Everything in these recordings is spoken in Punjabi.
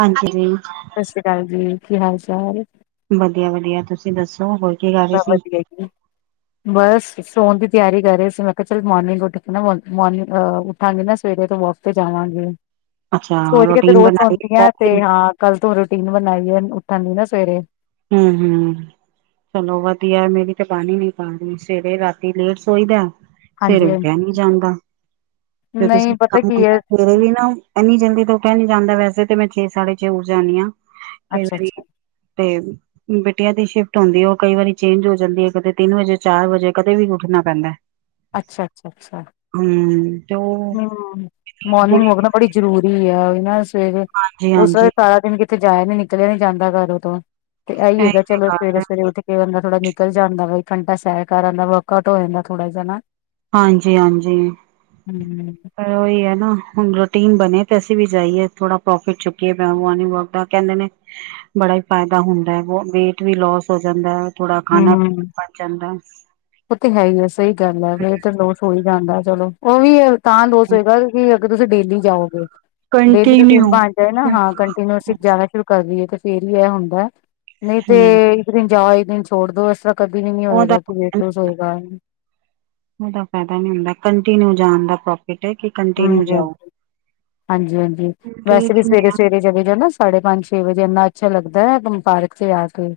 ਹਾਂਜੀ ਜੀ ਸਾਸ਼ਰੀ ਕਾਲ ਜੀ। ਕੀ ਹਾਲ ਚਾਲ। ਵਧੀਆ ਵਧੀਆ ਤੁਸੀਂ ਦੱਸੋ। ਹੋਰ ਕੀ ਕਰ ਰਹੇ ਸਬ ਸੀ? ਵਧੀਆ ਜੀ ਬਸ ਸੋਣ ਦੀ ਤਿਆਰੀ ਕਰ ਰੇ ਸੀ। ਮੈਂ ਕਿਆ ਚੱਲ ਮੋਰਨਿੰਗ ਉੱਠ ਕੇ ਮੋਰਿੰਗ ਉੱਠਾਂਗੇ ਨਾ ਸਵੇਰੇ ਤੋਂ ਵਾਕ- ਜਾਵਾਂਗੇ। ਅੱਛਾ ਚੋਰੀਆਂ ਤੇ ਰੋਟੀਨ ਰੋਜ਼ ਬਣਾਈ ਹੋਂਦੀਆਂ ਜੋਬ ਤੇ। ਦੀ ਹਾਂ ਕੱਲ੍ਹ ਤੋ ਰੂਟੀਨ ਬਣਾਈ ਐ ਉੱਠਣ ਦੀ ਨਾ ਸਵੇਰੇ। ਹੂੰ ਹੂੰ ਚਲੋ ਵਧੀਆ ਮੇਰੀ ਤੇ ਬਣ ਈ ਨੀ ਪਾ ਰੀ। ਸਵੇਰੇ ਰਾਤੀ ਲੇਟ ਸੋਈਦਾ। ਸਵੇਰੇ ਹਾਂਜੀ ਹਾਂਜੀ ਉੱਠਿਆ ਨੀ ਜਾਂਦਾ। ਜਦੋਂ ਨਹੀਂ ਸਵੇਰੇ ਪਤਾ ਕੰਮ ਕੀ ਹੁੰਦਾ। ਹੈ ਫੇਰ ਵੀ ਨਾ ਏਨੀ ਜਲਦੀ ਤਾ ਉਠਿਆ ਨੀ ਜਾਂਦਾ। ਵੈਸੇ ਤੇ ਮੈਂ ਛੇ ਸਾਢੇ ਛੇ ਉਠ ਜਾਂਨੀ ਆਂ। ਅੱਛਾ ਅੱਛਾ ਤੇ ਬਿਟੀਆਂ ਦੀ ਸ਼ਿਫਟ ਹੁੰਦੀ ਏ ਓ ਕਈ ਵਾਰੀ ਚੇਂਜ ਹੋ ਜਾਂਦੀ ਏ। ਕਦੇ ਤਿੰਨ ਵਜੇ ਚਾਰ ਵਜੇ ਕਦੇ ਵੀ ਉੱਠਣਾ ਪੈਂਦਾ। ਅੱਛਾ ਅੱਛਾ ਅੱਛਾ। ਹੂੰ। ਤੇ ਉਹ ਹੂੰ ਮੋਰਨਿੰਗ ਕੁੜੀ ਵੋਕ ਨਾ ਬੜੀ ਜ਼ਰੂਰੀ ਐ। ਏਨਾਂ ਸਵੇਰੇ ਹਾਂਜੀ ਉਸ- ਹਾਂਜੀ ਸਾਰਾ ਦਿਨ ਕਿਤੇੇ ਜਾਇਆ ਨੀ ਨਿਕਲਿਆ ਨੀ ਜਾਂਦਾ ਘਰ ਓ ਤੋਂ। ਤੇ ਆਈ ਇਹੀ ਹੈਗਾ ਤੇ ਚਲੋ ਗੱਲ ਸਵੇਰੇ ਹੈ -ਸਵੇਰੇ ਉਠ ਕੇ- ਬੰਦਾ ਥੋੜਾ ਨਿਕਲ ਜਾਂਦਾ ਬ‌ਈ ਘੰਟਾ ਸੈਰ ਕਰ ਆਂਦਾ। ਵਰਕਆਊਟ ਓ ਜਾਂਦਾ ਥੋੜਾ ਜਾ ਨਾ। ਹਾਂਜੀ ਹਾਂਜੀ ਹੂੰ। ਪਰ ਓਈ ਐ ਨਾ ਹੁਣ ਰੂਟੀਨ ਬਣੇ ਤੇ ਅਸੀਂ ਵੀ ਜਾਈਏ, ਥੋੜਾ ਪ੍ਰੋਫਿਟ ਚੁੱਕੀਏ ਮੋਰਨਿੰਗ ਵਾਕ ਦਾ। ਕੇਂਦੇ ਨੇ- ਬੜਾ ਈ ਫੈਦਾ ਹੁੰਦਾ ਐ ਵੇਟ ਵੀ ਲੋਸ ਹੋ ਜਾਂਦਾ ਐ। ਥੋੜਾ ਖਾਣਾ ਪਚ ਜਾਂਦਾ। ਓ ਤੇ ਹੈ ਈ ਐ ਸਹੀ ਗੱਲ ਐ ਵੇਟ ਤੇ ਲੋਸ ਹੋ ਈ ਜਾਂਦਾ। ਚਲੋ ਓ ਵੀ ਤਾਂ ਲੋਸ਼ ਹੋਏਗਾ ਕੀ- ਅਗਰ ਤੁਸੀਂ ਡੇਲੀ ਜਾਓਗੇ। ਡੇਲੀ ਰੂਟੀਨ ਕੰਟੀਨਿਊ ਬਣ ਜਾਏ ਨਾ ਹਾਂ ਕੰਟਨਿਊ ਅਸੀਂ ਜਾਣਾ ਸ਼ੁਰੂ - ਕਰੀਏ ਤੇ ਫੇਰ ਈ ਐ ਹੁੰਦਾ। ਨਹੀਂ ਤੇ ਹਮ ਇੱਕ ਦਿਨ ਜਾਓ ਇੱਕ ਦਿਨ ਛੋੜ ਦੋ ਏਸ ਰ੍ਹਾਂ- ਕਭੀ ਨੀ ਉਹਦਾ ਹੋਏਗਾ ਕਿ ਵੇਟ ਲੋਸ ਹੋਏਗਾ। ਓਦਾ ਫੈਦਾ ਨੀ ਹੁੰਦਾ ਕੰਟੀਨਿਊ ਜਾਣ ਦਾ ਪ੍ਰੋਪ- [unintelligible] ਹਾਂਜੀ- ਹਾਂਜੀ ਹਾਂਜੀ- ਹਾਂਜੀ। ਵੈਸੇ ਵੀ ਸਵੇਰੇ ਸਵੇਰੇ ਚਲੇ ਜਾਣਾ। ਸਾਢੇ ਪੰਜ ਛੇ ਵਜੇ ਏਨਾ ਅੱਛਾ ਲੱਗਦਾ ਕੇ ਪਾਰਕ 'ਚ ਆ ਕੇ।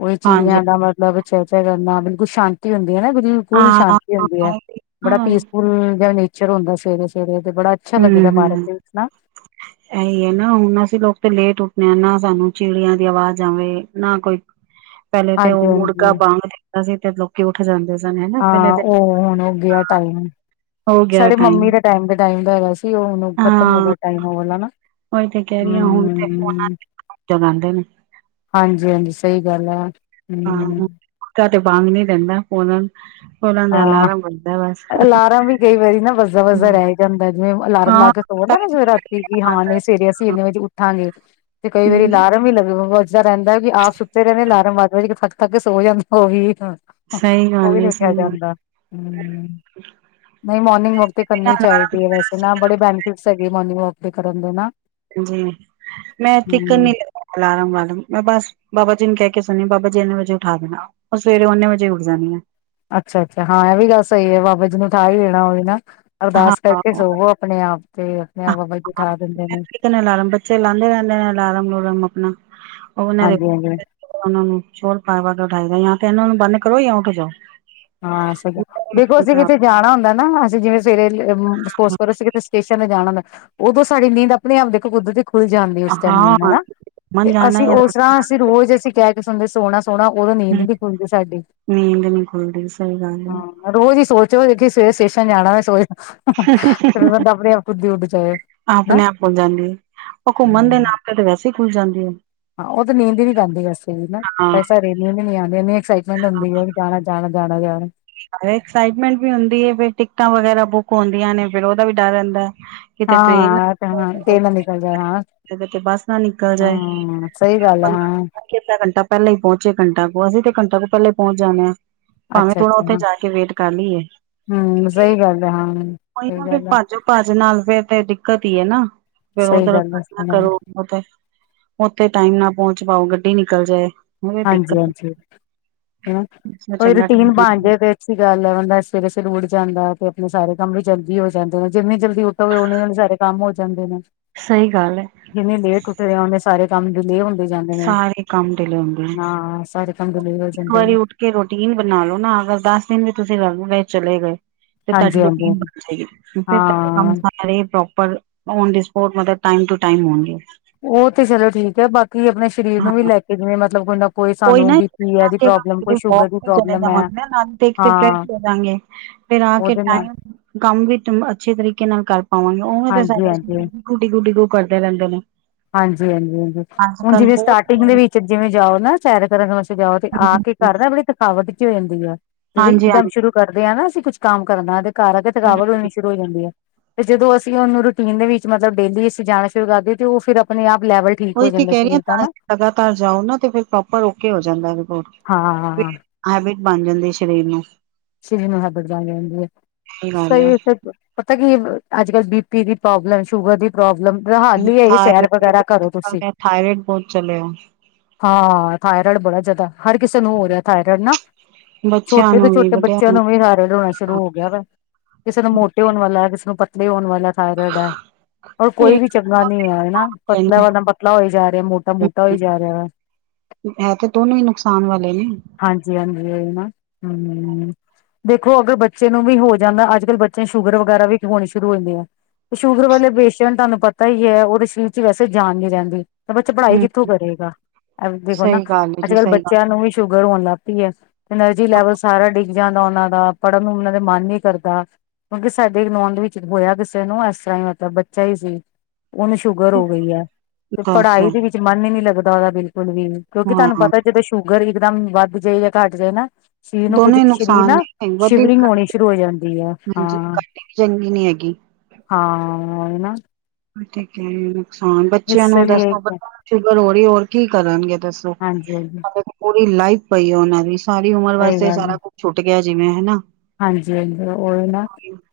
ਓਵੀ ਹਾਂਜੀ ਚਿੜੀਆਂ ਦਾ ਮਤਲਬ- ਚੈਂ ਚੈਂ ਕਰਨਾ ਬਿਲਕੁਲ ਸ਼ਾਂਤੀ ਹੁੰਦੀ ਐ ਨਾ। ਬਿਲਕੁਲ ਹਾਂ ਸ਼ਾਂ- ਹੁੰਦੀ ਐ। ਹਾਂ ਬੜਾ ਹਮ ਪੀਸਫੁਲ ਜਿਆ ਨੇਚਰ ਹੁੰਦਾ ਸਵੇਰੇ -ਸਵੇਰੇ। ਤੇ ਬੜਾ- ਅੱਛਾ ਲੱਗਦਾ ਪਾਰਕ ਹੂੰ। ਦੇ ਵਿੱਚ ਨਾ। ਏਹੀ ਐ ਨਾ ਹੁਣ ਅਸੀਂ ਲੋਕ ਤੇ ਲੇਟ ਉੱਠਣੇ ਆਂ। ਨਾ ਸਾਨੂੰ ਚਿੜੀਆਂ ਦੀ ਆਵਾਜ਼ ਆਵੇ ਨਾ ਕੋਈ- [inaudible] ਪੈਲੇ ਤੇ ਓ ਮੁਰਗਾ ਹਾਂਜੀ-ਹਾਂਜੀ ਬਾਂਗ ਦਿੰਦਾ ਸੀ ਤੇ ਲੋਕੀ ਉੱਠ ਜਾਂਦੇ ਸਨ ਹੈਂ। ਹਾਂ ਓ ਹੁਣ ਓ ਗਿਆ ਟਾਈਮ ਹੋ ਗਿਆ ਸਾਡੇ ਮੰਮੀ ਦੇ- ਟਾਈਮ ਦੇ ਟਾਈਮ ਦਾ ਹੈਗਾ ਸੀ ਉਹਨੂੰ ਖ਼ਤਮ ਹੋ ਹਾਂ ਗਿਆ ਟਾਈਮ ਵਾਲਾ ਉਹੀ ਤੇ ਕਹਿ ਰਹੀ ਹੁਣ ਤੇ ਫੋਨਾਂਦੇ [unintelligible] ਨੇ। ਹਾਂਜੀ ਹਾਂਜੀ, ਸਹੀ ਗੱਲ ਐ। ਹਂ। ਕਪੜਾ ਤੋਂ ਪਾਨ ਨੀ ਦੇਂਦਾ। ਹੁਣ ਉਹਨਾਂ ਦਾ ਹਾਂ। ਅਲਾਰਮ ਵਜਦਾ ਬਸ। ਅਲਾਰਮ ਵੀ ਕਈ ਵਾਰੀ ਨਾ ਵੱਜਦਾ ਵੱਜਦਾ ਹਂ। ਰਹਿ ਜਾਂਦਾ ਜਿਵੇਂ ਅਲਾਰਮ ਲਾ ਕੇ ਸੋ ਨਾ ਰਾਤੀ ਕਿ ਹਾਂ ਨਈਂ ਸਵੇਰੇ ਅਸੀਂ ਇਨੇ ਵਿੱਚ ਉੱਠਾਂਗੇ। ਤੇ ਕਈ ਵਾਰੀ ਲਾਰਮ ਹੀ ਲੱਗੇਗਾ ਵਜ ਰਹਿੰਦਾ ਵੀ ਆਪ ਸੁੱਤੇ ਰਹਿੰਦੇ ਅਲਾਰਮ ਵੱਧ ਵੱਜ ਕੇ ਥੱਕ-ਥੱਕ ਸੋ ਜਾਂਦਾ ਉਹ ਵੀ ਸਹੀ ਗੱਲ ਐ। ਖਿਆ ਜਾਂਦਾ। ਹਂ। ਨਈਂ ਮੋਰਨਿੰਗ ਵੋਕ ਤੇ ਬਿਨਾਂ ਕਰਨੀ ਅਲਾਰਮ ਚਾਈਦੀ ਐ, ਵੈਸੇ ਨਾ ਬੜੇ ਬੈਨੀਫਿਟਸ ਹੈਗੇ ਮੋਰਨਿੰਗ ਵੋਕ ਤੇ ਕਰਨ ਦੇ ਨਾ। ਜੀ, [unintelligible] ਇੱਕ ਹਮ ਅਲਾਰਮ-ਵਾਰਮ ਮੈਂ ਬਸ ਬਾਬਾ ਜੀ ਨੂੰ ਕਹਿ ਕੇ ਸੁਣੀ ਬਾਬਾ ਜੀ ਇਹਨੇ ਵਜੇ ਉਠਾ ਦੇਣਾ। ਉਹ ਸਵੇਰੇ ਓਨੇ ਵਜੇ ਉਠ ਜਾਣੀ ਆ। ਅੱਛਾ ਅੱਛਾ, ਹਾਂ ਇਹ ਵੀ ਗੱਲ ਸਹੀ ਐ, ਬਾਬਾ ਜੀ ਨੂੰ ਉਠਾ ਹੀ ਦੇਣਾ ਹੋਵੇ ਨਾ ਅਰਦਾਸ ਕਰਕੇ ਹਾਂ ਸੋਵੋ। ਆਪਣੇ ਆਪ ਤੇ ਆਪਣੇ ਆਪ ਬਾਬਾ ਜੀ ਉਠਾ ਦਿੰਦੇ ਨੇ। [unintelligible] ਲਾਰਮ, ਬੱਚੇ ਲਾਂਦੇ ਰਹਿੰਦੇ ਨੇ ਅਲਾਰਮ ਲੂਰਮ ਆਪਣਾ ਉਹ ਉਹਨਾਂ ਦੇ ਹਾਂਜੀ ਹਾਂਜੀ ਉਹਨਾਂ ਨੂੰ ਚੋਰ ਪਾਏ ਵ ਕੇ ਉਠਾਈਦਾ ਜਾਂ ਤੇ ਇਹਨਾਂ ਨੂੰ ਬੰਨ ਕਰੋ ਜਾਂ ਉੱਠ ਜਾਓ। ਹਾਂ, ਸਹੀ ਗੱਲ। ਦੇਖੋ ਅਸੀਂ ਕਿਤੇ ਜਾਣਾ ਹੁੰਦਾ ਨਾ ਅਸੀਂ ਜਿਵੇਂ ਸਵੇਰੇ ਅ ਸਪੋਸ ਕਰੋ ਅਸੀਂ ਕਿਤੇ ਸਟੇਸ਼ਨ ਤੇ ਜਾਣਾ ਨਾ ਉਦੋਂ ਸਾਡੀ ਨੀਂਦ ਆਪਣੇ ਆਪ ਦੇਖੋ ਕੁਦਰਤੀ ਖੁੱਲ ਜਾਂਦੀ ਉਸ ਟਾਈਮ ਦੀ ਹਾਂ ਹਨਾਂ ਮਨ ਤੇ ਜਾਣਾ ਅਸੀਂ ਉਸ ਸਰ੍ਹਾਂ ਜਾਂ ਅ ਰੋਜ਼ ਅਸੀਂ ਕਹਿ ਕੇ ਸੁਣਦੇ ਸੋਣਾ ਸੋਣਾ ਉਦੋਂ ਨੀਂਦ ਨੀ ਖੁੱਲਦੀ ਸਾਡੀ। ਨੀਂਦ ਨ੍ਹੀਂ ਖੁੱਲਦੀ ਸਹੀ ਗੱਲ ਐ। ਹਾਂ ਰੋਜ਼ ਈ ਸੋਚੋ [unintelligible] ਸਵੇਰੇ ਸਟੇਸ਼ਨ ਜਾਣਾ ਐ ਸੋਜੋ। [unintelligible] ਨਾ ਆਪਣੇ ਆਪ ਖੁੱਲ ਜਾਂਦੀ ਏ, ਉਹ ਘੁੰਮਣ ਦੇ ਹੂੰ ਨਾਲ। ਫਿਰ ਤੇ ਵੈਸੇ ਹੀ ਖੁੱਲ ਜਾਂਦੀ ਏ। ਹਾਂ ਉਹ ਤੇ ਨੀਂਦ ਹੀ ਨੀ ਪੈਂਦੀ ਵੈਸੇ ਨਾ ਹਾਂ। [unintelligible] ਨੀਂਦ ਨੀ ਆਂਦੀ ਇਨੀ ਐਕਸਾਈਟਮੈਂਟ ਹੁੰਦੀ ਐ। ਜਾਣਾ ਜਾਣਾ ਜਾਣਾ ਜਾਣਾ। ਐਕਸਾਈਟਮੈਂਟ ਵੀ ਹੁੰਦੀ ਐ, ਫਿਰ ਟਿਕਟਾਂ ਵਗੈਰਾ ਬੁੱਕ ਹੁੰਦੀਆਂ ਨੇ ਫੇਰ ਉਹਦਾ ਵੀ ਡਰ ਰਹਿੰਦਾ। ਹਾਂ ਕਿਤੇ ਟ੍ਰੇਨ ਹਾਂ ਇਹ ਨਾ ਤਾਂ ਤੇਲ ਨਾ ਨਿਕਲ ਜਾਏ ਹਾਂ। ਤੇ ਬੱਸ ਨਾ ਨਿਕਲ ਜਾਏ। ਹਾਂ ਸਹੀ ਗੱਲ ਹੈ ਹਾਂ [unintelligible] ਕਿੰਨਾ ਘੰਟ ਪਹਿਲੇ ਹੀ ਪਹੁੰਚੇ ਘੰਟਾ ਕੋ ਅਸੀਂ ਤੇ ਘੰਟਾ ਕੋ ਪਹਿਲੇ ਪਹੁੰਚ ਜਾਣੇ ਆਂ। ਅੱਛਾ ਥੋੜਾ ਅੱਛਾ ਉੱਥੇ ਹਾਂ ਜਾ ਕੇ ਵੇਟ ਕਰ ਲਈਏ, ਹੂੰ ਕਿਉਂਕਿ ਸਹੀ ਗੱਲ ਹੈ ਹਾਂ ਉਹੀ ਸਹੀ ਨਾ ਫਿਰ ਗੱਲ ਹੈ ਭਾਜੋ ਭੱਜ ਨਾਲ ਫੇਰ ਤੇ ਦਿੱਕਤ ਈ ਏ ਨਾ ਫੇਰ ਉਹ ਸਹੀ ਗੱਲ [unintelligible] ਹੈ ਕਰੋ। ਉਥੇ ਉੱਥੇ ਟਾਈਮ ਨਾ ਪਹੁੰਚ ਪਾਓ ਗੱਡੀ ਨਿਕਲ ਜਾਏ। ਉਹ ਹਾਂਜੀ ਦਿੱਕਤ ਹਾਂਜੀ, ਹਨਾਂ ਹੈ। ਕੋਈ ਚੰਗਾ ਟਾਈਮ ਰੂਟੀਨ ਬਣ ਨਾਲ, ਜੇ ਤੇ ਅੀ ਗੱਲ ਐ ਬੰਦਾ ਸਵੇਰੇ-ਸਵੇਰੇ ਉੱਠ ਜਾਂਦਾ ਤੇ ਆਪਣੇ ਸਾਰੇ ਕੰਮ ਵੀ ਜਲਦੀ ਹੋ ਜਾਂਦੇ ਜਿੰਨੀ ਜਲਦੀ ਉਠ [unintelligible] ਸਾਰੇ ਕੰਮ ਹੋ ਜਾਂਦੇ ਨੇ। ਸਹੀ ਗੱਲ ਏ। ਜਿੰਨੀ ਲੇਟ ਉੱਠ ਦਿਆ ਉਨੇ ਸਾਰੇ ਕੰਮ ਡੀਲੇ ਹੁੰਦੇ ਜਾਂਦੇ ਨੇ। ਸਾਰੇ ਕੰਮ ਡਿਲੇ ਹੁੰ ਨਾ ਸਾਰੇ ਕੰੰਮ ਡਿਲੇ ਹੋ ਜਾਂਦੇ ਨੇ। ਉੱਠ ਕੇ ਰੋਟੀਨ ਬਣਾ ਲੋ ਨਾ ਅਗਰ ਦਸ ਦਿਨ ਵੀ ਤੁਸੀਂ ਲਗਗੇ ਚਲੇ ਗਏ। ਤੇ ਤੁਹਾਡੀ ਹਾਂਜੀ ਹਾਂਜੀ ਰੂਟੀਨ ਬਣ ਜਾਏਗੀ, ਫੇਰ ਤੁਹਾਡੇ ਕੰਮ ਹਾਂ ਸਾਰੇ ਸਾਰੇ ਪ੍ਰੋਪਰ ਓਨ ਦੀ ਸਪੋਰਟ ਮਤਲਬ ਟਾਈਮ ਟੂ ਟਾਈਮ ਹੋਣਗੇ। ਉਹ ਤੇ ਚਲੋ ਠੀਕ ਐ ਬਾਕੀ ਆਪਣੇ ਸਰੀਰ ਨੂੰ ਹਾਂ ਵੀ ਲੈ ਕੇ ਜਿਵੇਂ ਮਤਲਬ ਕੋ ਕੋਈ ਨਾ ਆ ਕੇ ਨਾ ਵੋਕ ਦੀ ਤੇ ਚਲੇ ਪ੍ਰੋਬਲਮ ਹੈ ਜਾਵਾਂਗੇ ਨਾ, ਦੇਖ ਕੇ ਆ ਕੇ ਫਰੈਸ਼ ਹਾਂ ਹੋ ਜਾਗੇ। ਫਿਰ ਆ ਕੇ ਉਹਦੇ ਨਾਲ ਟਾਈਮ ਕੰਮ ਵੀ ਅੱਛੇ ਤਰੀਕੇ ਨਾਲ ਕਰ ਪਾਵਾਂਗੇ, ਉਵੇ ਤਾਂ ਹਾਂਜੀ ਸਾਰਾ ਹਾਂਜੀ ਦਿਨ ਡਿਗੁ, ਡਿਗੁ ਕਰਦੇ ਰਹਿੰਦੇ ਨੇ। ਹਾਂਜੀ ਹਾਂਜੀ ਹਾਂਜੀ ਅੱਜ ਹੁਣ ਕੱਲ ਜਿਵੇਂ ਬਹੁਤ ਸਟਾਰਟਿੰਗ ਦੇ ਵਿੱਚ ਜਿਵੇਂ ਜਾਓ ਨਾ ਸੈਰ ਕਰਨ ਜਾਓ ਤੇ ਆ ਕੇ ਘਰ ਨਾ ਬੜੀ ਥਕਾਵਟ ਜੀ ਹੋ ਜਾਂਦੀ ਐ। ਤੇ ਫਿਰ ਹਾਂਜੀ ਹਾਂਜੀ ਇੱਕਦਮ ਹਮ। ਸ਼ੁਰੂ ਕਰਦੇ ਆ ਨਾ ਅਸੀਂ ਕੁੱਛ ਕੰਮ ਕਰਨਾ ਤੇ ਘਰ ਆਗੇ ਥਕਾਵਟ ਹੋਣੀ ਸ਼ੁਰੂ ਹੋ ਜਾਂਦੀ ਐ ਤੇ ਜਦੋਂ ਅਸੀਂ ਔਨੂੰ ਰੂਟੀਨ ਦੇ ਵਿੱਚ ਮਤਲਬ ਡੇਲੀ ਅਸੀਂ ਜਾਣਾ ਸ਼ੁਰੂ ਕਰਦੀਏ ਤੇ ਉਹ ਫਿਰ ਅਪਣੇ ਆਪ ਲੈਵਲ ਓਈ ਤੇ ਕੈ ਰੀ ਆ ਦਾ ਤਾਂ ਨਾ ਲਗਾਤਾਰ ਜਾਓ ਨਾ, ਤੇ ਫਿਰ ਪ੍ਰੋਪਰ ਓਕੇ ਹੋ ਜਾਂਦੈ ਰਿਪੋਟ। ਹਾਂ ਹੈਬਿਟ ਬਣ ਜਾਂਦੀ ਏ ਸਰੀਰ ਨੂੰ। ਸੇਮ ਹੈਬੀਟ ਬਾਣ ਜਾਂਦੀ ਐ, ਗੱਲ ਸਹੀ ਆ ਐ ਫਿਰ ਤੇ। ਪਤੈ ਕੀ ਏ ਅੱਜ-ਕੱਲ੍ਹ ਬੀ ਪੀ ਦੀ ਪ੍ਰੋਬਲਮ, ਸ਼ੂਗਰ ਦੀ ਪ੍ਰੋਬਲਮ ਫਿਰ ਹਾਲ ਐ ਸੈਰ ਵਗੈਰਾ ਕਰੋ ਤੁਸੀਂ। ਥਾਇਰਡ ਥਾਇਰਡ ਬਹੁਤ ਚਲਿਆ ਹਾਂ, ਥਾਇਰਡ ਬੜਾ ਜਾਦਾ ਹਰ ਕਿਸੇ ਨੂੰ ਹੋ ਰਿਐ ਥਾਇਰੋਡ ਨਾ, ਬੱਚਿਆਂ ਛੋਟੇ ਤੋਂ ਨੂੰ ਵੀ ਛੋਟੇ ਬੱਚ ਵੱਡਿਆਂ ਚੇ ਨੂੰ ਵੀ ਥਾਇਰਡ ਹੋਣਾ ਸ਼ੁਰੂ ਹੋ ਗਿਆ ਵਾ, ਕਿਸੇ ਨੂੰ ਮੋਟੇ ਹੋਣ ਵਾਲਾ ਕਿਸੇ ਨੂੰ ਪਤਲੇ ਹੋਣ ਵਾਲਾ। ਥਾਈਰੈਡ ਐ। ਔਰ ਕੋਈ ਸਹੀ ਵੀ ਚੰਗਾ ਨੀ ਹੈ ਨਾ ਗੱਲ ਪਤਲਾ ਵਾਲਾ ਪਤਲਾ ਹੋਈ ਜਾ ਰਿਹਾ ਮੋਟਾ ਹੈ ਮੋਟਾ ਹੋਈ ਜਾ ਰਿਹਾ ਵਾ। ਹੈ ਤੇ ਦੋਨੋ ਈ ਨੁਕਸਾਨ ਵਾਲੇ ਨੇ। ਹਾਂਜੀ ਹਾਂਜੀ, ਔਈ ਨਾ ਹੂੰ। ਦੇਖੋ ਅਗਰ ਬੱਚੇ ਨੂੰ ਵੀ ਹੋ ਜਾਂਦਾ, ਅੱਜ-ਕੱਲ੍ਹ ਬੱਚੇ ਨ ਸ਼ੂਗਰ ਵਗੈਰਾ ਵੀ ਹੋਣੀ ਸ਼ੁਰੂ ਹੋ ਜਾਂਦੀ ਐ। ਸ਼ੂਗਰ ਵਾਲੇ ਪੇਸ਼ੈਂਟ ਤਾਨੂੰ ਪਤਾ ਹੀ ਐ ਓਦੇ ਸਰੀਰ ਚ ਵੈਸੇ ਜਾਨ ਨੀ ਰੈੰਦੀ। ਤਾ ਬੱਚਾ ਪੜ੍ਹਾਈ ਹੂੰ, ਕਿੱਥੋਂ ਕਰੇਗਾ, ਦੇਖੋ ਸਹੀ ਨਾ ਗੱਲ ਏ ਜੀ ਅੱਜ-ਕੱਲ੍ਹ ਸਹੀ ਗੱਲ ਬੱਚਿਆਂ ਨੂੰ ਵੀ ਸ਼ੂਗਰ ਹੋਣ ਲੱਗ ਪੀ ਐ। ਐਨਰਜੀ ਲੈਵਲ ਸਾਰਾ ਡਿੱਗ ਜਾਂਦਾ ਓਨਾਂ ਦਾ। ਪੜ੍ਹਨ ਨੂੰ ਉਨਾਂ ਦੇ ਮਨ ਨੀ ਕਰਦਾ। ਕਿਉਂਕਿ ਸਾਡੇ ਇੱਕ ਲੋਜ ਵਿੱਚ ਹੋਇਆ ਕਿਸੇ ਨੂੰ ਐਸ ਤਰ੍ਹਾਂ ਹੀ ਮਤਲਬ ਬੱਚਾ ਹੀ ਸੀ ਓਨੂੰ ਸ਼ੂਗਰ ਹੋ ਗਈ ਐ, ਤੇ ਦੱਸ ਪੜ੍ਹਾਈ ਦੇ ਵਿੱਚ ਮਨ ਵੀ ਨੀ ਲੱਗਦਾ ਓਦਾ ਬਿਲਕੁਲ ਵੀ, ਕਿਉਂਕਿ ਤਾਨੂੰ ਹਾਂ ਪਤਾ ਜਦੋਂ ਸੁ਼ ਸ਼ੂਗਰ ਇੱਕਦਮ ਵੱਧ ਜਾਏ ਜਾਂ ਘੱਟ ਜਾਏ ਨਾ ਸਰੀਰ ਨੂੰ ਕੁੱਝ ਦੋਨੋਂ ਈ ਸਰੀਰ ਨੁਕਸਾਨ ਨਾ ਨੇ ਵਧੀ ਵੀ ਸ਼ਿਵਰਿੰਗ ਤੇ ਹੋਣੀ ਘਟੀ ਸ਼ੁਰੂ ਹੋ ਜਾਂਦੀ ਹੈ ਵੀ ਹਾਂਜੀ ਹਾਂ ਘਟੀ ਵੀ ਚੰਗੀ ਨੀ ਹੈਗੀ। ਹਾਂ, ਏ ਨਾ ਔਰ ਠੀਕ ਏ। ਨੁਕਸਾਨ ਬੱਚਿਆਂ ਇਸ ਨੂੰ ਲਈ ਦੱਸੋ ਸ਼ੂਗਰ ਹੋਰੀ ਏ ਹੋਰ ਕੀ ਕਰਨਗੇ ਦੱਸੋ। ਹਾਂਜੀ ਹਾਂਜੀ ਪੂਰੀ ਲਾਈਫ ਪਈ ਆ ਓਨਾਂ ਦੀ, ਸਾਰੀ ਉਮਰ ਸਹੀ ਵਾਸਤੇ ਗੱਲ ਸਾਰਾ ਹੈ ਕੁੱਛ ਛੁੱਟ ਗਿਆ ਜਿਵੇਂ ਹਨਾ। ਹਾਂਜੀ ਹਾਂਜੀ, ਓਹੀ ਨਾ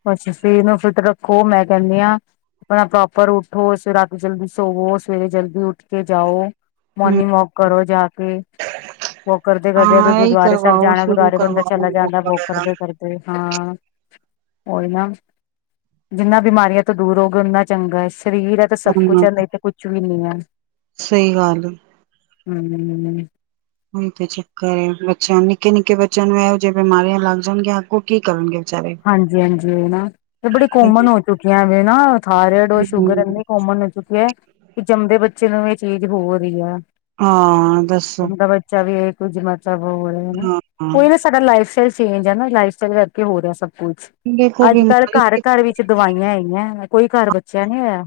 ਬਸ ਏ ਸਰੀਰ ਨੂੰ ਫਿਟ ਰੱਖੋ ਮੈਂ ਕੈੰਣੀ ਆਂ। ਅਪਣਾ ਪ੍ਰੋਪਰ ਉੱਠੋ, ਸਵੇ ਰਾਤੀ ਜਲਦੀ ਸੋਵੋ, ਸਵੇਰੇ ਜਲਦੀ ਉੱਠ ਕੇ ਜਾਓ।। ਹੂੰ, ਮੋਰਨਿੰਗ ਵੋਕ ਕਰੋ ਜਾ ਕੇ। ਵੋਕ ਕਰਦੇ ਕਰਦੇ ਅਗਰ ਹਾਂ ਇਹੀ ਗੁਰਦੁਆਰੇ ਸਾਹਿਬ ਕਰਵਾਓ ਜਾਣਾ, ਸ਼ੁਰੂ ਗੁਰਦੁਆਰੇ ਬੰਦਾ ਕਰਵਾਓ ਚਲਾ ਜਾਂਦਾ ਵੋਕ ਵਗੈਰਾ ਕਰਦੇ ਕਰ ਦੇ ਹਾਂ ਔਈ ਨਾ। ਜਿੰਨਾ ਬਿਮਾਰੀਆਂ ਤੋਂ ਦੂਰ ਹੋਗੇ ਉਨਾ ਚੰਗਾ ਏ, ਸਰੀਰ ਅ ਤੇ ਸਭ ਕੁਛ ਹੂੰ, ਐ ਨਈ ਤਾਂ ਕੁਛ ਵੀ ਨੀ ਐ। ਸਹੀ ਗੱਲ ਏ। ਹੂੰ। ਔਈ ਤੇ ਚੱਕਰ ਏ ਬੱਚਿਆਂ ਨੂੰ। ਨਿੱਕੇ-ਨਿੱਕੇ ਬੱਚਿਆਂ ਨੂੰ ਐਹੋ ਜਿਆ ਬਿਮਾਰੀਆਂ ਲੱਗ ਜਾਣਗੀਆਂ ਅੱਗੋ ਕੀ ਕਰਨਗੇ। ਵਿਚਾਰੇ। ਹਾਂਜੀ ਹਾਂਜੀ, ਏਹ ਨਾ ਏ ਬੜੀ ਕੋਮਨ ਹੋ ਚੁੱਕੀਐ, ਐਵੇ ਨਾ ਥਾਇਰਡ ਔਰ ਸ਼ੂਗਰ ਹੂੰ ਏਨੀ ਕੋਮਨ ਹੋ ਚੁੱਕੀ ਐ ਕਿ ਜੰਮਦੇ ਬੱਚੇ ਨੂੰ ਏ ਚੀਜ਼ ਹੋਰੀ ਐ। ਹਾਂ, ਦੱਸੋ। ਚਾ ਵੀ ਏ, ਕੁੱਝ ਮਤਲਬ ਹੋ ਰੇਨਾ। ਹਾਂ ਹਾਂ ਓਹੀ ਨਾ ਸਾਡਾ ਲਾਈਫ ਸਟਾਈਲ ਚੇਂਜ ਐ ਨਾ ਲਾਈਫ ਸਟਾਈਲ ਕਰਕੇ ਹੋ ਰਿਐ ਸਭ ਕੁਛ। ਦੇਖੋ ਅੱਜ-ਕੱਲ੍ਹ ਬਿਮਾਰੀ ਘਰ-ਘਰ ਵਿੱਚ ਦਵਾਈਆਂ ਹੈਗੀਐ, ਕੋਈ ਘਰ ਬੱਚਿਆ ਨੀ ਹੋਇਆ।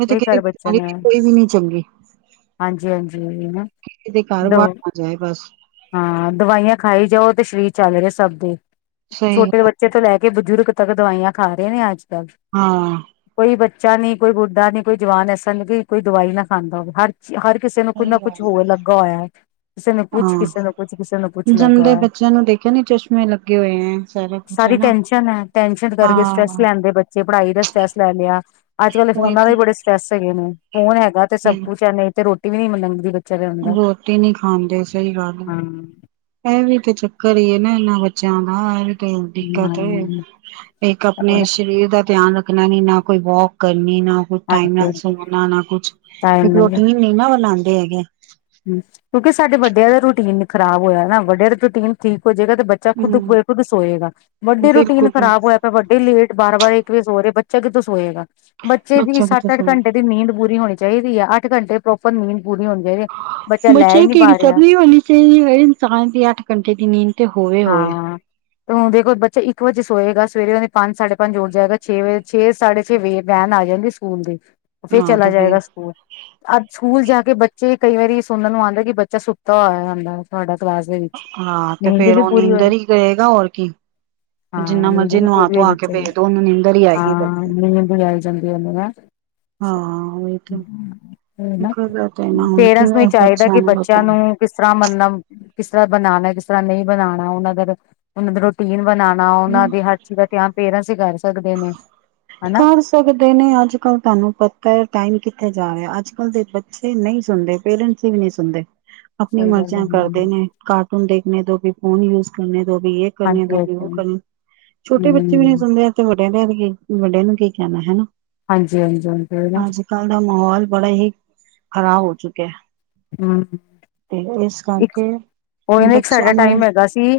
ਮੈਂ ਤੇ ਕੋਈ ਕੈ ਰੀ ਘਰ ਬੀਮਾਰੀ, ਕੋਈ ਵੀ ਨੀ ਚੰਗੀ। ਹਾਂਜੀ-ਹਾਂਜੀ, ਏਹ ਨਾ ਕਿਸੇ ਦੇ ਘਰ ਵਾੜ ਨਾ ਜਾਏ ਬਸ। ਹਾਂ, ਦਵਾਈਆਂ ਖਾਈ ਜਾਓ ਤੇ ਸਰੀਰ ਚੱਲ ਰ‌ਏ ਸਭ ਦੇ, ਸਹੀ ਛੋਟੇ ਵੱਡ ਗੱਲ ਬੱਚੇ ਤੋਂ ਲੈ ਕੇ ਬਜ਼ੁਰਗ ਤੱਕ, ਦਵਾਈਆਂ ਖਾ ਰੇ ਨੇ ਅੱਜ-ਕੱਲ੍ਹ। ਹਾਂ। ਕੋਈ ਬੱਚਾ ਨੀ, ਕੋਈ ਬੁੱਢਾ ਨੀ, ਕੋਈ ਜਵਾਨ ਐਸਾ ਨੀ, ਕੋਈ ਦਵਾਈ ਨਾ ਖਾਂਦਾ ਹੋਵੇ। ਹਰ ਹਰ ਕਿਸੇ ਨੂੰ ਕੁਈ ਸਹੀ ਨਾ ਕੁਛ ਗੱਲ ਹੋ ਲੱਗਾ ਹੋਇਆ, ਕਿਸੇ ਨੂੰ ਕੁਛ ਕਿਸੇ ਹਾਂ ਨੂੰ ਕੁਛ, ਕਿਸੇ ਨੂੰ ਕੁਛ ਲੱਗਾ ਜੰਮਦੇ ਐ, ਬੱਚਿਆਂ ਨੂੰ ਦੇਖਿਆ ਨੀ ਚਸ਼ਮੇ ਲੱਗੇ ਹੋਏ ਹੈ ਸਾਰਾ ਕੁਛ ਸਾਰੀ ਹੈ ਨਾ ਟੈਸ਼ਨ ਆਂ। ਟੈਸ਼ਨ ਕਰਕੇ ਸਟ੍ਰੈੱਸ ਹਾਂ ਲੈਂਦੇ ਬੱਚੇ ਪੜ੍ਹਾਈ ਦਾ ਸਟ੍ਰੈੱਸ ਲੈਂਦੇ ਆ। ਅੱਜ-ਕੱਲ੍ਹ ਉਹੀ ਫੋਨਾਂ ਦੇ ਬੜੇ ਸਟ੍ਰੈੱਸ ਹੈਗੇ ਨੇ। ਫੋਨ ਹੈਗਾ ਤੇ ਸਭ ਕੁੱਛ ਐੇ, ਨਹੀ ਤੇ ਰੋਟੀ ਵੀ ਨੀ ਮੰਨਗਦੀ ਬੱਚ ਰੋਟੀ ਨ੍ਹੀਂ ਖਾਂਦੇ, ਸਹੀ ਗੱਲ। ਹੈ ਹਾਂ। ਇਹ ਵੀ ਤੇ ਚੱਕਰ ਈ ਨਾ ਇਹਨਾਂ ਬੱਚਿਆਂ ਦਾ, ਇਹ ਵੀ ਇਹੀ ਦਿੱਕਤ ਏ, ਹਮ ਇੱਕ ਆਪਣੇ ਹੋਰ ਸਰੀਰ ਦਾ ਧਿਆਨ ਰੱਖਣਾ ਨੀ, ਨਾ ਕੋਈ ਵੋਕ ਕਰਨੀ ਨਾ ਕੁ ਟਾਈਮ ਹਾਂਜੀ ਨਾਲ ਹਾਂਜੀ ਸੌਣਾ ਨਾ ਕੁਛ, ਟਾਈਮ ਇੱਕ ਨਹੀਂ ਰੋਟੀਨ ਨੀ ਨਾ ਬਣਾਉਂਦੇ ਹੈਗੇ। ਕਿਉਂਕਿ ਸਾਡੇ ਵੱਡਿਆਂ ਦਾ ਰੂਟੀਨ ਖਰਾਬ ਹੋਇਆ ਨਾ, ਵੱਡਿਆਂ ਦਾ ਰੂਟੀਨ ਠੀਕ ਹੋਜੇਗਾ ਤੇ ਬਚ ਬਚਾ ਖੁਦ ਹੂੰ ਬੇ ਖੁਦ ਸੋਏਗਾ, ਵੱਡੇ ਰੂਟੀਨ ਬਿਲਕੁਲ ਖਰਾਬ ਹੋਇਆ ਤਾਂ ਵੱਡੇ ਲੇਟ, ਬਾਰਾ-ਬਾਰਾ ਇਕ ਤੁਸੀ ਸੋ ਰਹੇ ਬੱਚਾ ਕਿਥੋਂ ਸੋਏਗਾ, ਬੱਚੇ ਦੀ ਬੱਚਿਆਂ ਕਿੱਥੇ ਸੱਤ-ਅੱਠ ਸੋਣ ਘੰਟੇ ਦੀ ਨੀਂਦ ਪੂਰੀ ਹੋਣੀ ਚਾਹੀਦੀ ਆ, ਅੱਠ ਘੰਟੇ ਪ੍ਰੋਪਰ ਨੀਂਦ ਪੂਰੀ ਹੋਣੀ ਚਾਈਦੀ ਏ। ਬੱਚਿਆਂ ਨੂੰ ਕ‌ਈ ਡਿਸਟ੍ਰਬ ਨੀ ਹੋਣੀ ਚਾਈਦੀ, ਫਿਰ ਇਨਸਾਨ ਦੀ ਅੱਠ ਘੰਟੇ ਦੀ ਨੀਂਦ ਤੇ ਹੋਵੇ-ਹੋਵੇ। ਹਾਂ। ਤੇ ਹੁਣ ਦੇਖੋ ਬੱਚਾ ਇੱਕ ਵਜੇ ਸੋਏਗਾ, ਸਵੇਰੇ ਉਹਨੇ ਪੰਜ ਸਾਢੇ ਪੰਜ ਉਠ ਜਾਏਗਾ, ਛੇ ਵਜੇ, ਛੇ ਸਾਢੇ ਛੇ ਵੇ ਵੈਨ ਆ ਜਾਂਦੀ ਸਕੂਲ ਦੀ, ਉਹ ਫੇਰ ਹਾਂ ਚਲਾ ਤੇ ਜਾਏਗਾ ਫਿਰ ਸਕੂਲ। ਅਜ, ਸਕੂਲ ਜਾ ਕੇ ਬੱਚੇ ਕਈ ਵਾਰੀ ਸੁਣਨ ਨੂੰ ਆਉਂਦਾ, ਕਿ ਬੱਚਾ ਸੁੱਤਾ ਹੋਇਆ ਆਂਦਾ ਤੁਹਾਡਾ ਕਲਾਸ ਨੀ ਹਾਂ ਤੇ ਫੇਰ [unintelligible] ਉਹ ਨੀਂਦਰ ਈ 'ਚ ਰਹੇਗਾ ਹੋਰ ਕੀ ਹਾਂ ਜਿੰਨਾ ਨੀਂਦ ਮਰਜੀ ਨੀ ਪੂਰੀ ਹੋਈ ਨੁਆ-ਧੁਆ ਕੇ ਬੱਚੇ ਦੀ ਭੇਜ ਦਿਓ, ਉਹਨੂੰ ਨੀਂਦਰ ਈ ਆਏਗੀ ਜਾਂਦੀਆ ਨੇ ਹਾਂ ਉਹੀ ਤੇ ਨਾ ਗਲਤ ਹੈ ਨਾ ਹੁਣ ਪੇਰੈਂਟਸ ਨੂੰ ਈ ਕਿਵੇਂ ਚਾਹੀਦਾ, ਕਿ ਨੂੰ ਰੋਕਿਆ। ਬੱਚਿਆਂ ਹੂੰ, ਨੂੰ ਕਿਸ ਤਰ੍ਹਾਂ ਮੰਨਬ ਕਿਸ ਤਰ੍ਹਾਂ ਬਣਾਨਾ, ਕਿਸ ਤਰ੍ਹਾਂ ਨਹੀਂ ਬਣਾਣਾ ਹੁਣ ਅਗਰ ਉਹਨਾਂ ਦੇ ਰੂਟੀਨ ਬਣਾਂਣਾ, ਉਹਨਾਂ ਦੇ ਹਰ ਚੀਜ਼ ਦਾ ਧਿਆਨ ਪੇਰੈਂਟਸ ਈ ਕਰ ਸਕਦੇ ਨੇ, ਹਨਾ। ਕਰ ਸਕਦੇ ਨੇ, ਅੱਜ-ਕੱਲ੍ਹ ਤੁਹਾਨੂੰ ਪਤਾ ਐ ਟਾਈਮ ਕਿੱਥੇ ਜਾ ਰਿਹਾ, ਅੱਜ-ਕੱਲ੍ਹ ਦੇ ਬੱਚੇ ਨਹੀਂ ਸੁਣਦੇ ਪੇਰੈਂਟਸ ਅਸੀ ਵੀ ਨਹੀਂ ਸੁਣਦੇ। [inaudible] ਆਪਣੀ ਹੈ ਮਰਜ਼ੀਆਂ ਕਰਦੇ ਨੇ, ਕਾਰਟੂਨ ਦੇਖਣੇ ਦੋ ਵੀ, ਫੋਨ ਯੂਜ ਕਰਨੇ ਦੋ ਵੀ, ਜੇਹ ਕਰਨੇ ਹਾਂਜੀ ਦੋ ਉਹ ਹਾਂਜੀ ਕਰਨੇ, ਛੋਟੇ ਬੱਚੇ ਵੀ ਨੀ ਹਮ ਸੁਣਦੇ ਵੱਡਿਆਂ ਦਾ ਵੀ ਕੀ, ਵੱਡਿਆਂ ਨੂੰ ਕੀ ਕਹਿਣਾ, ਹਨਾ। ਹਾਂਜੀ-ਹਾਂਜੀ, ਹਾਂਜੀ ਤੇ ਨਾ। ਕਲ੍ਹ ਦਾ ਮਾਹੌਲ ਬੜਾ ਹੀ ਖ਼ਰਾਬ ਹੋ ਚੁੱਕਿਆ। ਹਮ, ਤੇ ਇਸ ਇੱਕ ਕਰਕੇ ਉਹੀ ਨਾ ਇੱਕ ਸਾਡਾ ਬੱਚਿਆਂ ਨੂੰ ਟਾਈਮ ਹੈਗਾ ਸੀ। ਕਿ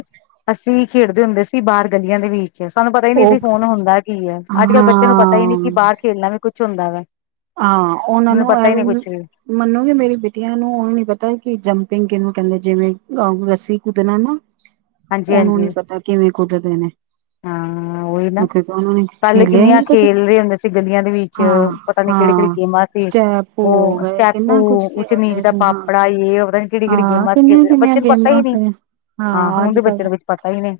ਅਸੀਂ ਖੇਡਦੇ ਹੁੰਦੇ ਸੀ ਬਾਰ ਗਲੀਆਂ ਦੇ ਵਿੱਚ ਅੱਜ ਸਾਨੂੰ ਪਤਾ ਈ ਨਹੀ ਸੀ ਉਹ ਫੋਨ ਹੁੰਦਾ ਕੀ ਐ, ਅੱਜ-ਕੱਲ੍ਹ ਬੱਚੇ ਨੂੰ ਪਤਾ ਈ ਨਹੀਂ ਹਾਂ ਕਿ ਬਾਹਰ ਖੇਲਣਾ ਵੀ ਕੁੱਛ ਹੁੰਦਾ ਵਾ। ਹਾਂ ਉਹਨਾਂ ਮੈਨੂੰ ਨੂੰ ਪਤਾ ਹੀ ਨੀ ਐਵੇਂ ਕੁੱਛ ਵੀ ਮੰਨੋਗੇ ਮੇਰੀ ਬੇਟੀਆਂ ਨੂੰ ਉਹਨੂੰ ਨੀ ਪਤਾ ਕਿ ਜੰਪਿੰਗ ਕਿਹਨੂੰ ਕਹਿੰਦੇ ਜਿਵੇਂ ਰੱਸੀ ਕੁਦਣਾ ਨਾ। ਹਾਂਜੀ ਉਹਨੂੰ ਨੀ ਹਾਂਜੀ ਪਤਾ ਕਿਵੇਂ ਕੁੱਦਦੇ ਨੇ। ਹਾਂ ਉਹੀ ਨਾ ਕਿਉਂਕਿ ਉਹਨੂੰ ਨੇ ਪਹਲੇ ਖੇਲਿਆ ਹੀ ਕਿੰਨੀਆਂ ਨੀ ਕਦੇ ਖੇਲ ਰਹੇ ਹੁੰਦੇ ਸੀ ਗਲੀਆਂ ਦੇ ਵਿੱਚ ਹਾਂ ਪਤਾ ਨੀ ਕਿਹੜੀ ਕਿਹੜੀ ਹਾਂ ਗੇਮਾਂ ਸੀ ਸਟੈਪ ਹੋ ਉਹ ਗਏ ਸਟੈਪੂ ਕਿੰਨਾ ਕੁਛ ਉਚਨੀਚ ਖੇਲਦੇ ਦਾ ਸੀ ਹਾਂ ਪਾਪੜਾ ਯਹ ਵੋ ਪਤਾ ਨਹੀਂ ਕਿਹੜੀ ਕਿਹੜੀ ਹਾਂ ਗੇਮਾਂ ਸੀ ਕਿੰਨੀਆਂ ਕਿੰਨੀਆਂ ਬੱਚੇ ਨੂੰ ਪਤਾ ਗੇਮਾਂ ਹੀ ਨਹੀਂ। ਸੀ ਹਾਂ ਹੁਣ ਵੀ ਬੱਚੇ ਨੂੰ ਕੁਛ ਪਤਾ ਹੀ ਨਹੀਂ।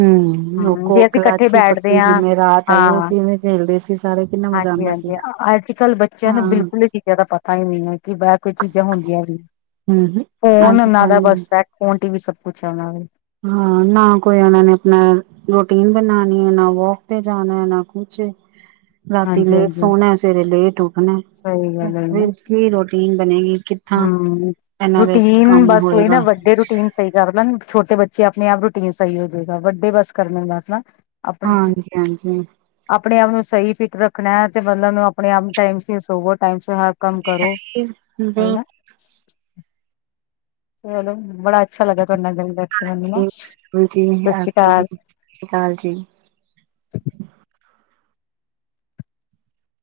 ਹੂੰ ਉਹ ਹਮ ਕੋ ਜੇ ਅਸੀਂ ਇਕੱਠੇ ਕਲਾਚੀ ਬੈਠਦੇ ਪੱਕੀ ਹਾਂ ਜਿਵੇਂ ਰਾਤ ਆਈ ਉਹ ਹਾਂ ਕਿਵੇਂ ਖੇਲਦੇ ਸੀ ਸਾਰੇ ਕਿੰਨਾ ਮਜ਼ਾ ਹਾਂਜੀ ਆਉਂਦਾ ਹਾਂਜੀ ਸੀਗਾ। ਅੱਜ ਕੱਲ੍ਹ ਬੱਚਿਆਂ ਹਾਂ ਨੂੰ ਬਿਲਕੁਲ ਇਹ ਚੀਜ਼ਾਂ ਦਾ ਪਤਾ ਹੀ ਨਹੀਂ ਹੈ। ਕਿ ਬਾਹਰ ਕੋਈ ਚੀਜ਼ਾਂ ਹੁੰਦੀਆਂ ਵੀ। ਹਮ ਫੋਨ ਅੱਜ ਉਹਨਾਂ ਕੱਲ ਦਾ ਬਸ ਹੈ ਫੋਨ ਟੀ ਵੀ ਸਭ ਕੁਛ ਹੈ ਉਹਨਾਂ ਦੇ ਹਾਂ ਨਾ ਕੋਈ ਉਹਨਾਂ ਨੇ ਆਪਣਾ ਰੋਟੀਨ ਬਣਾਣੀ ਹੈ ਨਾ ਵੋਕ ਤੇ ਜਾਣਾ ਨਾ ਕੁਛ ਰਾਤੀ ਹਾਂਜੀ ਲੇਟ ਹਾਂਜੀ ਸੋਣਾ ਸਵੇਰੇ ਲੇਟ ਉੱਠਣਾ ਸਹੀ ਗੱਲ ਹੈ ਨਾ ਫਿਰ ਕੀ ਰੋਟੀਨ ਬਣੇਗੀ। ਕਿੱਥਾਂ ਹਮ, ਇਹਨਾਂ ਦੇ ਰੂਟੀਨ ਕੰਮ ਬਸ ਉਹੀ ਹੋਏਗਾ ਨਾ, ਵੱਡੇ ਰੂਟੀਨ ਸਹੀ ਕਰ ਦੇਣ ਛੋਟੇ ਬੱਚੇ ਬੱਚੇ ਆਪਣੇ ਆਪ ਰੂਟੀਨ ਸਹੀ ਹੋ ਜਾਏਗਾ, ਵੱਡੇ ਬਸ ਕਰਨ ਬਸ ਨਾ ਆਪਣੀ ਹਾਂਜੀ ਹਾਂਜੀ ਆਪਣੇ ਆਪ ਨੂੰ ਸਹੀ ਫਿਟ ਰੱਖਣਾ, ਤੇ ਮਤਲਬ ਆਪਣੇ ਆਪ ਟਾਈਮ ਸਿਰ ਸੋਵੋ, ਟਾਈਮ ਸਿਰ ਹਰ ਕੰਮ ਕਰੋ। ਉਹੀ ਹਮ ਨਾ ਹੋਰ ਬੜਾ ਅੱਛਾ ਲੱਗਾ ਤੁਹਾਡੇ ਨਾਲ ਗੱਲ ਕਰਕੇ ਜੀ ਮੈਨੂੰ, ਬਿਲਕੁਲ ਜੀ ਸਤਿ ਸ੍ਰੀ ਓਕੇ ਜੀ ਅਕਾਲ। ਸਤਿ ਸ਼੍ਰੀ ਅਕਾਲ ਜੀ।